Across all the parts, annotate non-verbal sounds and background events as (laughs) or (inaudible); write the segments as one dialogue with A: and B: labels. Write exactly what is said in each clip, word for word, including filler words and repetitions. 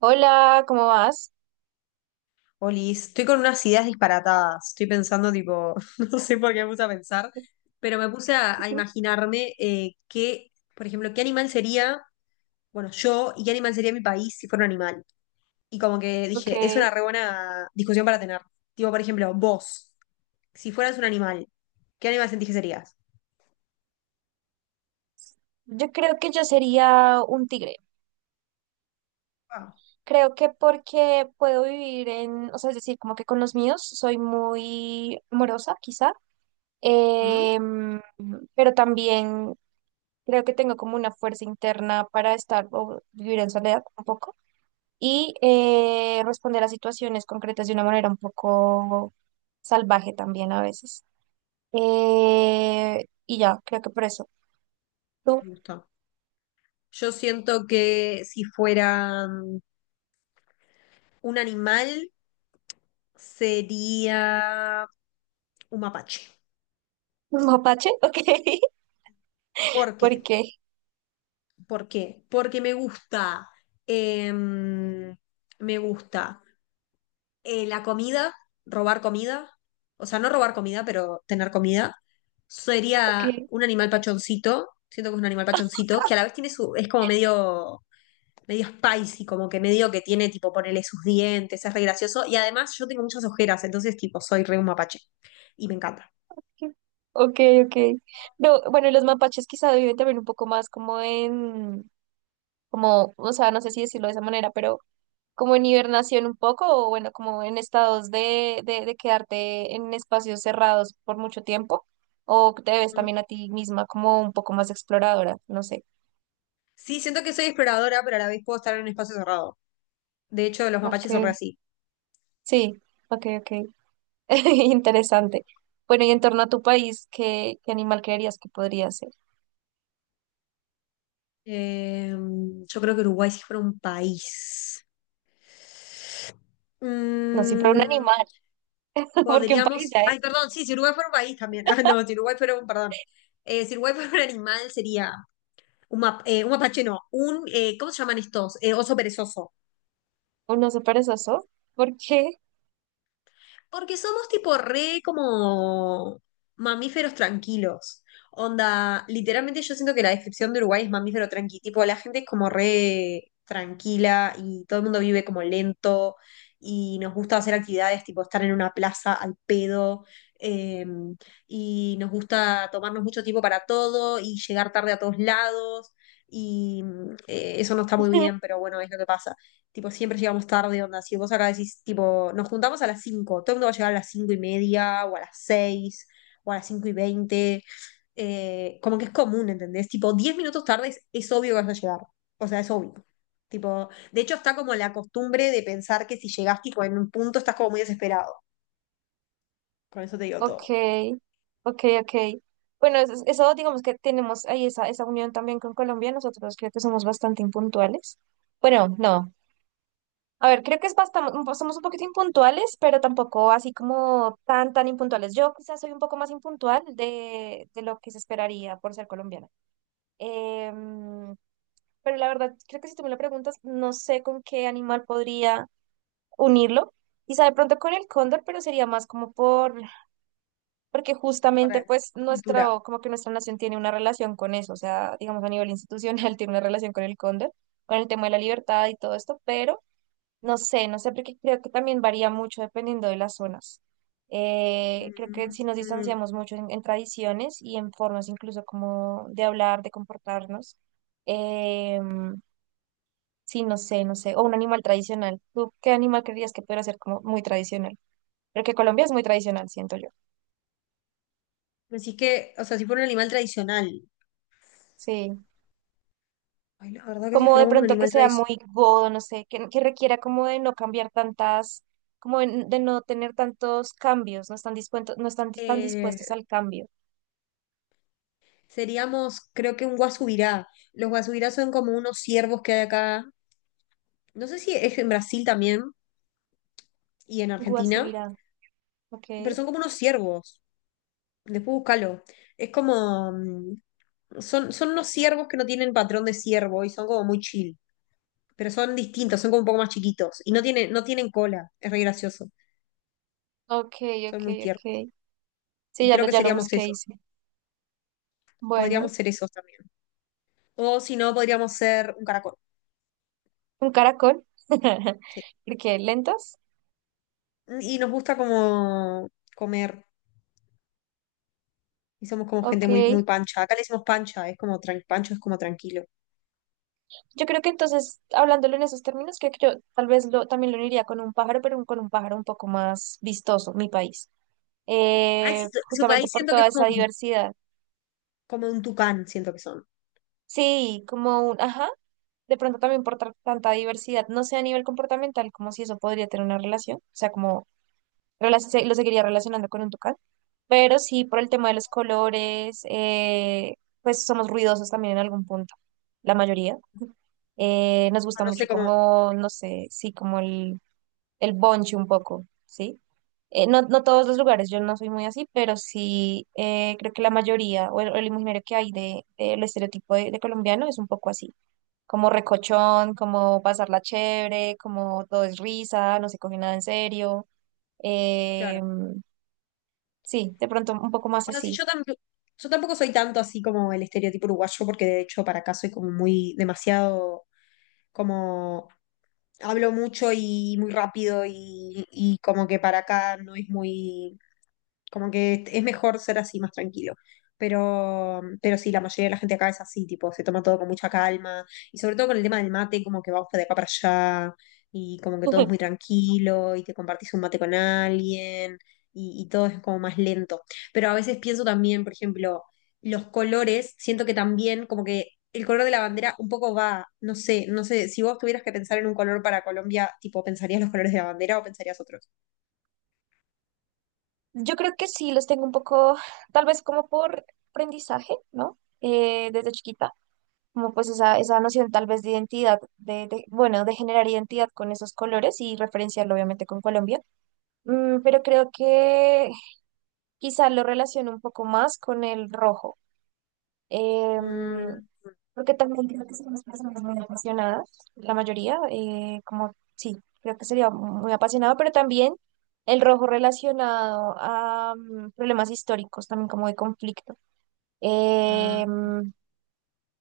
A: Hola, ¿cómo vas?
B: Olis, estoy con unas ideas disparatadas. Estoy pensando, tipo, (laughs) no sé por qué me puse a pensar, pero me puse a, a
A: (laughs)
B: imaginarme eh, qué, por ejemplo, qué animal sería, bueno, yo y qué animal sería mi país si fuera un animal. Y como que
A: Ok.
B: dije, es una re buena discusión para tener. Tipo, por ejemplo, vos, si fueras un animal, ¿qué animal sentís que serías?
A: Yo creo que yo sería un tigre.
B: Ah,
A: Creo que porque puedo vivir en, o sea, es decir, como que con los míos soy muy amorosa, quizá,
B: ¿mm?
A: em, pero también creo que tengo como una fuerza interna para estar o vivir en soledad un poco y eh, responder a situaciones concretas de una manera un poco salvaje también a veces. Eh, y ya, creo que por eso. ¿Tú?
B: Me gusta. Yo siento que si fuera mm, un animal, sería un mapache.
A: ¿Un mapache? (laughs) Ok.
B: ¿Por qué?
A: ¿Por qué?
B: ¿Por qué? Porque me gusta, em, me gusta eh, la comida, robar comida, o sea, no robar comida, pero tener comida.
A: Ok,
B: Sería un animal pachoncito, siento que es un animal pachoncito, que a la vez tiene su, es como medio, medio spicy, como que medio que tiene, tipo, ponerle sus dientes, es re gracioso. Y además yo tengo muchas ojeras, entonces, tipo, soy re un mapache y me encanta.
A: ok, ok. No, bueno, los mapaches quizá viven también un poco más como en, como, o sea, no sé si decirlo de esa manera, pero como en hibernación un poco, o bueno, como en estados de, de, de quedarte en espacios cerrados por mucho tiempo, o te ves
B: ¿Mm?
A: también a ti misma como un poco más exploradora, no sé.
B: Sí, siento que soy exploradora, pero a la vez puedo estar en un espacio cerrado. De hecho, los mapaches son re
A: Ok,
B: así.
A: sí, ok, ok. (laughs) Interesante. Bueno, y en torno a tu país, ¿qué, qué animal creerías que podría ser?
B: Eh, yo creo que Uruguay si fuera un país.
A: No, si fuera un
B: Mm,
A: animal, (laughs) porque un país
B: podríamos.
A: ya es.
B: Ay, perdón, sí, si Uruguay fuera un país también. (laughs) Ah, no, si Uruguay fuera un, perdón. Eh, si Uruguay fuera un animal sería un, map- eh, un mapache, no. Un, eh, ¿cómo se llaman estos? Eh, oso perezoso.
A: ¿Un oso perezoso? ¿Por qué?
B: Porque somos tipo re como mamíferos tranquilos. Onda, literalmente yo siento que la descripción de Uruguay es mamífero tranqui. Tipo, la gente es como re tranquila y todo el mundo vive como lento y nos gusta hacer actividades tipo estar en una plaza al pedo eh, y nos gusta tomarnos mucho tiempo para todo y llegar tarde a todos lados y eh, eso no está muy bien,
A: (laughs)
B: pero bueno, es lo que pasa. Tipo, siempre llegamos tarde, onda. Si vos acá decís, tipo, nos juntamos a las cinco, todo el mundo va a llegar a las cinco y media, o a las seis o a las cinco y veinte. Eh, como que es común, ¿entendés? Tipo, diez minutos tarde es, es obvio que vas a llegar. O sea, es obvio. Tipo, de hecho, está como la costumbre de pensar que si llegás, tipo, en un punto estás como muy desesperado. Con eso te digo
A: Ok,
B: todo.
A: ok, ok. Bueno, eso, eso digamos que tenemos ahí esa, esa unión también con Colombia. Nosotros creo que somos bastante impuntuales. Bueno, no. A ver, creo que es bastante, somos un poquito impuntuales, pero tampoco así como tan, tan impuntuales. Yo quizás soy un poco más impuntual de, de lo que se esperaría por ser colombiana. Em, pero la verdad, creo que si tú me lo preguntas, no sé con qué animal podría unirlo. Quizá de pronto con el cóndor, pero sería más como por porque
B: Por la
A: justamente pues
B: cultura.
A: nuestro, como que nuestra nación tiene una relación con eso, o sea, digamos a nivel institucional (laughs) tiene una relación con el cóndor, con el tema de la libertad y todo esto, pero no sé, no sé, porque creo que también varía mucho dependiendo de las zonas. Eh, creo que
B: Mm,
A: si nos
B: mm.
A: distanciamos mucho en, en tradiciones y en formas incluso como de hablar, de comportarnos, eh, sí, no sé, no sé, o un animal tradicional. ¿Tú qué animal creerías que pudiera ser como muy tradicional? Porque Colombia es muy tradicional, siento yo.
B: Decís que, o sea, si fuera un animal tradicional.
A: Sí.
B: Ay, la verdad que si
A: Como de
B: fuéramos un
A: pronto que
B: animal
A: sea
B: tradicional.
A: muy godo, no sé, que, que requiera como de no cambiar tantas, como de, de no tener tantos cambios, no están dispuestos, no están tan
B: eh,
A: dispuestos al cambio.
B: Seríamos, creo que un guasubirá. Los guasubirás son como unos ciervos que hay acá. No sé si es en Brasil también y en Argentina,
A: Guasubirán,
B: pero
A: ok,
B: son como unos ciervos. Después búscalo. Es como... mm. Son, son unos ciervos que no tienen patrón de ciervo y son como muy chill. Pero son distintos, son como un poco más chiquitos. Y no tienen, no tienen cola. Es re gracioso.
A: ok,
B: Son
A: ok,
B: muy tiernos.
A: ok. Sí,
B: Y
A: ya
B: creo
A: lo,
B: que
A: ya lo
B: seríamos
A: busqué,
B: eso.
A: hice.
B: Podríamos
A: Bueno,
B: ser esos también. O si no, podríamos ser un caracol.
A: un caracol, (laughs)
B: Sí.
A: porque lentos,
B: Y nos gusta como comer. Y somos como gente
A: ok.
B: muy, muy pancha. Acá le decimos pancha, es como tran- pancho es como tranquilo.
A: Yo creo que entonces, hablándolo en esos términos, creo que yo tal vez lo, también lo uniría con un pájaro, pero un- con un pájaro un poco más vistoso, mi país.
B: Ay, sí,
A: Eh,
B: su su
A: justamente
B: país
A: por
B: siento que es
A: toda
B: como,
A: esa diversidad.
B: como un tucán, siento que son.
A: Sí, como un, ajá, de pronto también por tra- tanta diversidad, no sé a nivel comportamental como si eso podría tener una relación, o sea, como rela- se- lo seguiría relacionando con un tucán, pero sí por el tema de los colores, eh, pues somos ruidosos también en algún punto, la mayoría. Eh, nos gusta
B: No sé
A: mucho
B: cómo,
A: como, no sé, sí, como el, el bonche un poco, ¿sí? Eh, no, no todos los lugares, yo no soy muy así, pero sí eh, creo que la mayoría o el, o el imaginario que hay de, del estereotipo de de colombiano es un poco así como recochón, como pasarla chévere, como todo es risa, no se coge nada en serio.
B: claro.
A: Eh, sí, de pronto un poco más
B: Bueno, sí,
A: así.
B: yo, tamp- yo tampoco soy tanto así como el estereotipo uruguayo, porque de hecho para acá soy como muy demasiado, como hablo mucho y muy rápido y, y como que para acá no es muy, como que es mejor ser así más tranquilo. Pero, pero sí, la mayoría de la gente acá es así, tipo, se toma todo con mucha calma y sobre todo con el tema del mate, como que vamos de acá para allá y como que todo es muy
A: (laughs)
B: tranquilo y te compartís un mate con alguien y, y todo es como más lento. Pero a veces pienso también, por ejemplo, los colores, siento que también como que el color de la bandera un poco va, no sé, no sé, si vos tuvieras que pensar en un color para Colombia, tipo, ¿pensarías los colores de la bandera o pensarías otros?
A: Yo creo que sí, los tengo un poco, tal vez como por aprendizaje, ¿no? Eh, desde chiquita, como pues esa, esa noción tal vez de identidad, de, de- bueno, de generar identidad con esos colores y referenciarlo obviamente con Colombia. Mm, pero creo que quizá lo relaciono un poco más con el rojo. Em,
B: Mm,
A: Porque también creo que somos personas muy apasionadas, la mayoría, eh, como sí, creo que sería muy apasionado, pero también el rojo relacionado a mm, problemas históricos, también como de conflicto.
B: ah.
A: Em,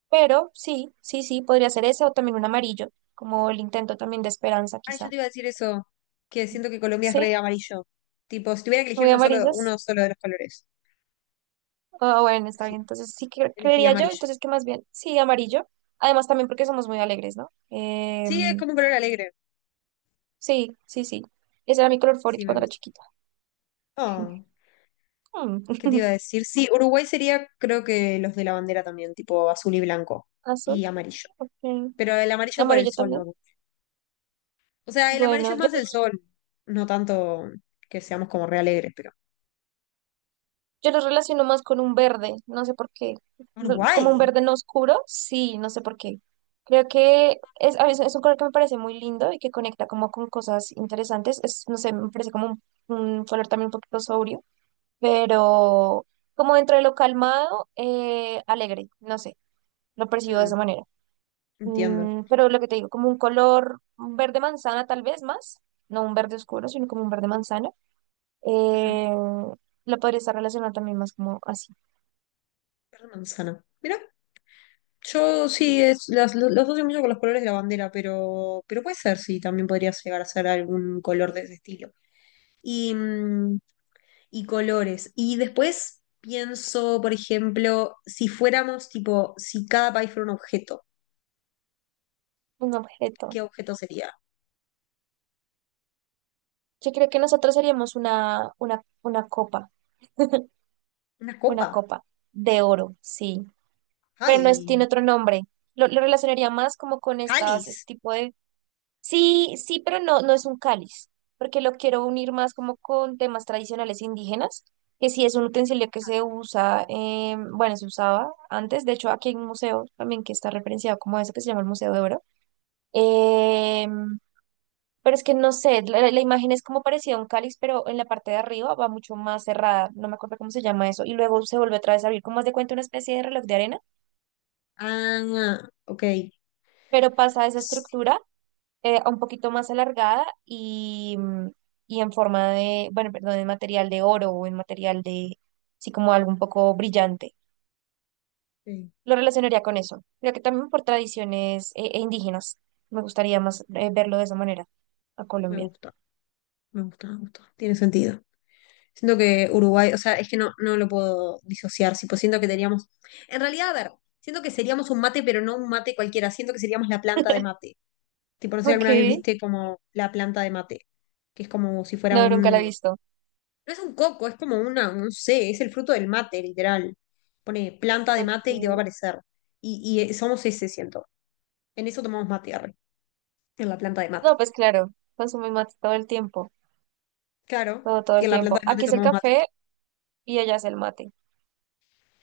A: pero sí, sí, sí, podría ser ese o también un amarillo, como el intento también de esperanza,
B: Ay, yo
A: quizá.
B: te iba a decir eso, que siento que Colombia es
A: Sí,
B: re amarillo. Tipo, si tuviera que elegir
A: muy
B: uno solo,
A: amarillos.
B: uno solo de los colores,
A: Ah, bueno, está
B: sí,
A: bien. Entonces sí que
B: elegiría
A: creería yo,
B: amarillo.
A: entonces que más bien, sí, amarillo. Además también porque somos muy alegres, ¿no?
B: Sí, es
A: Em,
B: como un color alegre.
A: Sí, sí, sí. Ese era mi color favorito
B: Sí, me
A: cuando era
B: gusta.
A: chiquita.
B: Oh.
A: Mm.
B: ¿Qué te iba a
A: (laughs)
B: decir? Sí, Uruguay sería, creo que los de la bandera también, tipo azul y blanco
A: Azul,
B: y amarillo.
A: ok.
B: Pero el amarillo por el
A: Amarillo
B: sol,
A: también.
B: no. O sea, el amarillo
A: Bueno,
B: es
A: yo,
B: más el
A: los-
B: sol, no tanto que seamos como re alegres, pero.
A: yo los relaciono más con un verde, no sé por qué. Lo- Como un
B: Uruguay.
A: verde no oscuro, sí, no sé por qué. Creo que es, a veces es un color que me parece muy lindo y que conecta como con cosas interesantes. Es, no sé, me parece como un, un color también un poquito sobrio, pero como dentro de lo calmado, eh, alegre, no sé, lo percibo de esa
B: Mm,
A: manera.
B: entiendo.
A: Mm, pero lo que te digo, como un color, un verde manzana tal vez más, no un verde oscuro, sino como un verde manzana.
B: Mm,
A: Eh, lo podría estar relacionado también más como así,
B: verde manzana. Mira, yo sí, es, las- lo- los, asocio mucho con los colores de la bandera, pero, pero puede ser, sí, también podría llegar a ser algún color de ese estilo. Y, mm, y colores. Y después pienso, por ejemplo, si fuéramos tipo, si cada país fuera un objeto,
A: un objeto.
B: ¿qué objeto sería?
A: Yo creo que nosotros seríamos una, una, una copa,
B: ¿Una
A: una
B: copa?
A: copa de oro, sí, pero no es,
B: ¡Ay!
A: tiene otro nombre. Lo, lo relacionaría más como con estas, este
B: ¡Cáliz!
A: tipo de. Sí, sí, pero no, no es un cáliz, porque lo quiero unir más como con temas tradicionales indígenas, que sí es un utensilio que se usa, eh, bueno, se usaba antes, de hecho aquí hay un museo también que está referenciado como eso que se llama el Museo de Oro, eh, pero es que no sé, la, la- la imagen es como parecida a un cáliz, pero en la parte de arriba va mucho más cerrada, no me acuerdo cómo se llama eso, y luego se vuelve otra vez a abrir, como haz de cuenta una especie de reloj de arena,
B: Ah, ok.
A: pero pasa esa
B: Sí,
A: estructura eh, un poquito más alargada y, mm, y en forma de, bueno, perdón, en material de oro o en material de, sí, como algo un poco brillante. Lo relacionaría con eso. Creo que también por tradiciones eh, eh, indígenas. Me gustaría más eh, verlo de esa manera a
B: me
A: Colombia.
B: gusta, me gusta, me gusta. Tiene sentido. Siento que Uruguay, o sea, es que no, no lo puedo disociar, tipo, siento que teníamos. En realidad, a ver, siento que seríamos un mate, pero no un mate cualquiera, siento que seríamos la planta de
A: (laughs)
B: mate. Tipo, no sé si
A: Ok,
B: alguna vez viste como la planta de mate, que es como si fuera
A: no, nunca la he
B: un,
A: visto.
B: no es un coco, es como una, no sé, es el fruto del mate, literal. Pone planta de mate y te va a
A: Ok.
B: aparecer. Y, y, eh, somos ese, siento. En eso tomamos mate, arre, en la planta de mate.
A: No, pues claro, consume mate todo el tiempo,
B: Claro,
A: todo, todo
B: y
A: el
B: en la planta
A: tiempo.
B: de mate
A: Aquí es el
B: tomamos mate.
A: café y allá es el mate,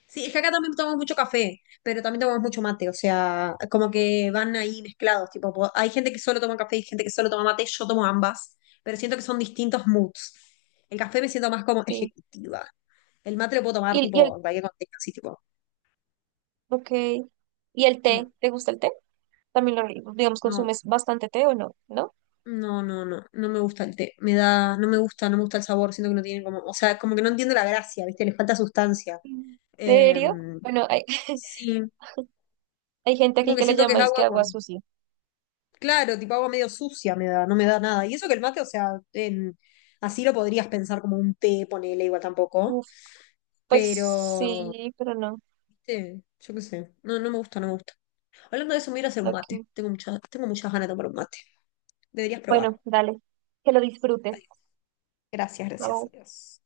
B: Sí, es que acá también tomamos mucho café, pero también tomamos mucho mate, o sea, como que van ahí mezclados, tipo, po- hay gente que solo toma café y gente que solo toma mate, yo tomo ambas, pero siento que son distintos moods. El café me siento más como
A: sí.
B: ejecutiva. El mate lo puedo tomar,
A: Y, y
B: tipo,
A: el,
B: en cualquier contexto, así, tipo,
A: ok, ¿y el
B: mm,
A: té? ¿Te gusta el té? También, lo, digamos,
B: no.
A: consumes bastante té o no, ¿no?
B: No, no, no, no me gusta el té. Me da, no me gusta, no me gusta el sabor, siento que no tiene como, o sea, como que no entiendo la gracia, ¿viste? Le falta sustancia.
A: ¿En
B: Eh,
A: serio? Bueno, hay, (laughs)
B: sí,
A: hay gente
B: como
A: aquí
B: que
A: que le
B: siento que es
A: llama es que
B: agua
A: agua
B: con,
A: sucia.
B: claro, tipo agua medio sucia me da, no me da nada. Y eso que el mate, o sea, en- así lo podrías pensar como un té, ponele igual tampoco,
A: Uf, pues
B: pero,
A: sí, pero no.
B: ¿viste? Yo qué sé, no, no me gusta, no me gusta. Hablando de eso, me voy a ir a hacer un
A: Lo
B: mate.
A: que.
B: Tengo muchas, tengo muchas ganas de tomar un mate. Deberías probar.
A: Bueno, dale, que lo disfrutes.
B: Adiós. Gracias, gracias,
A: Chao.
B: adiós.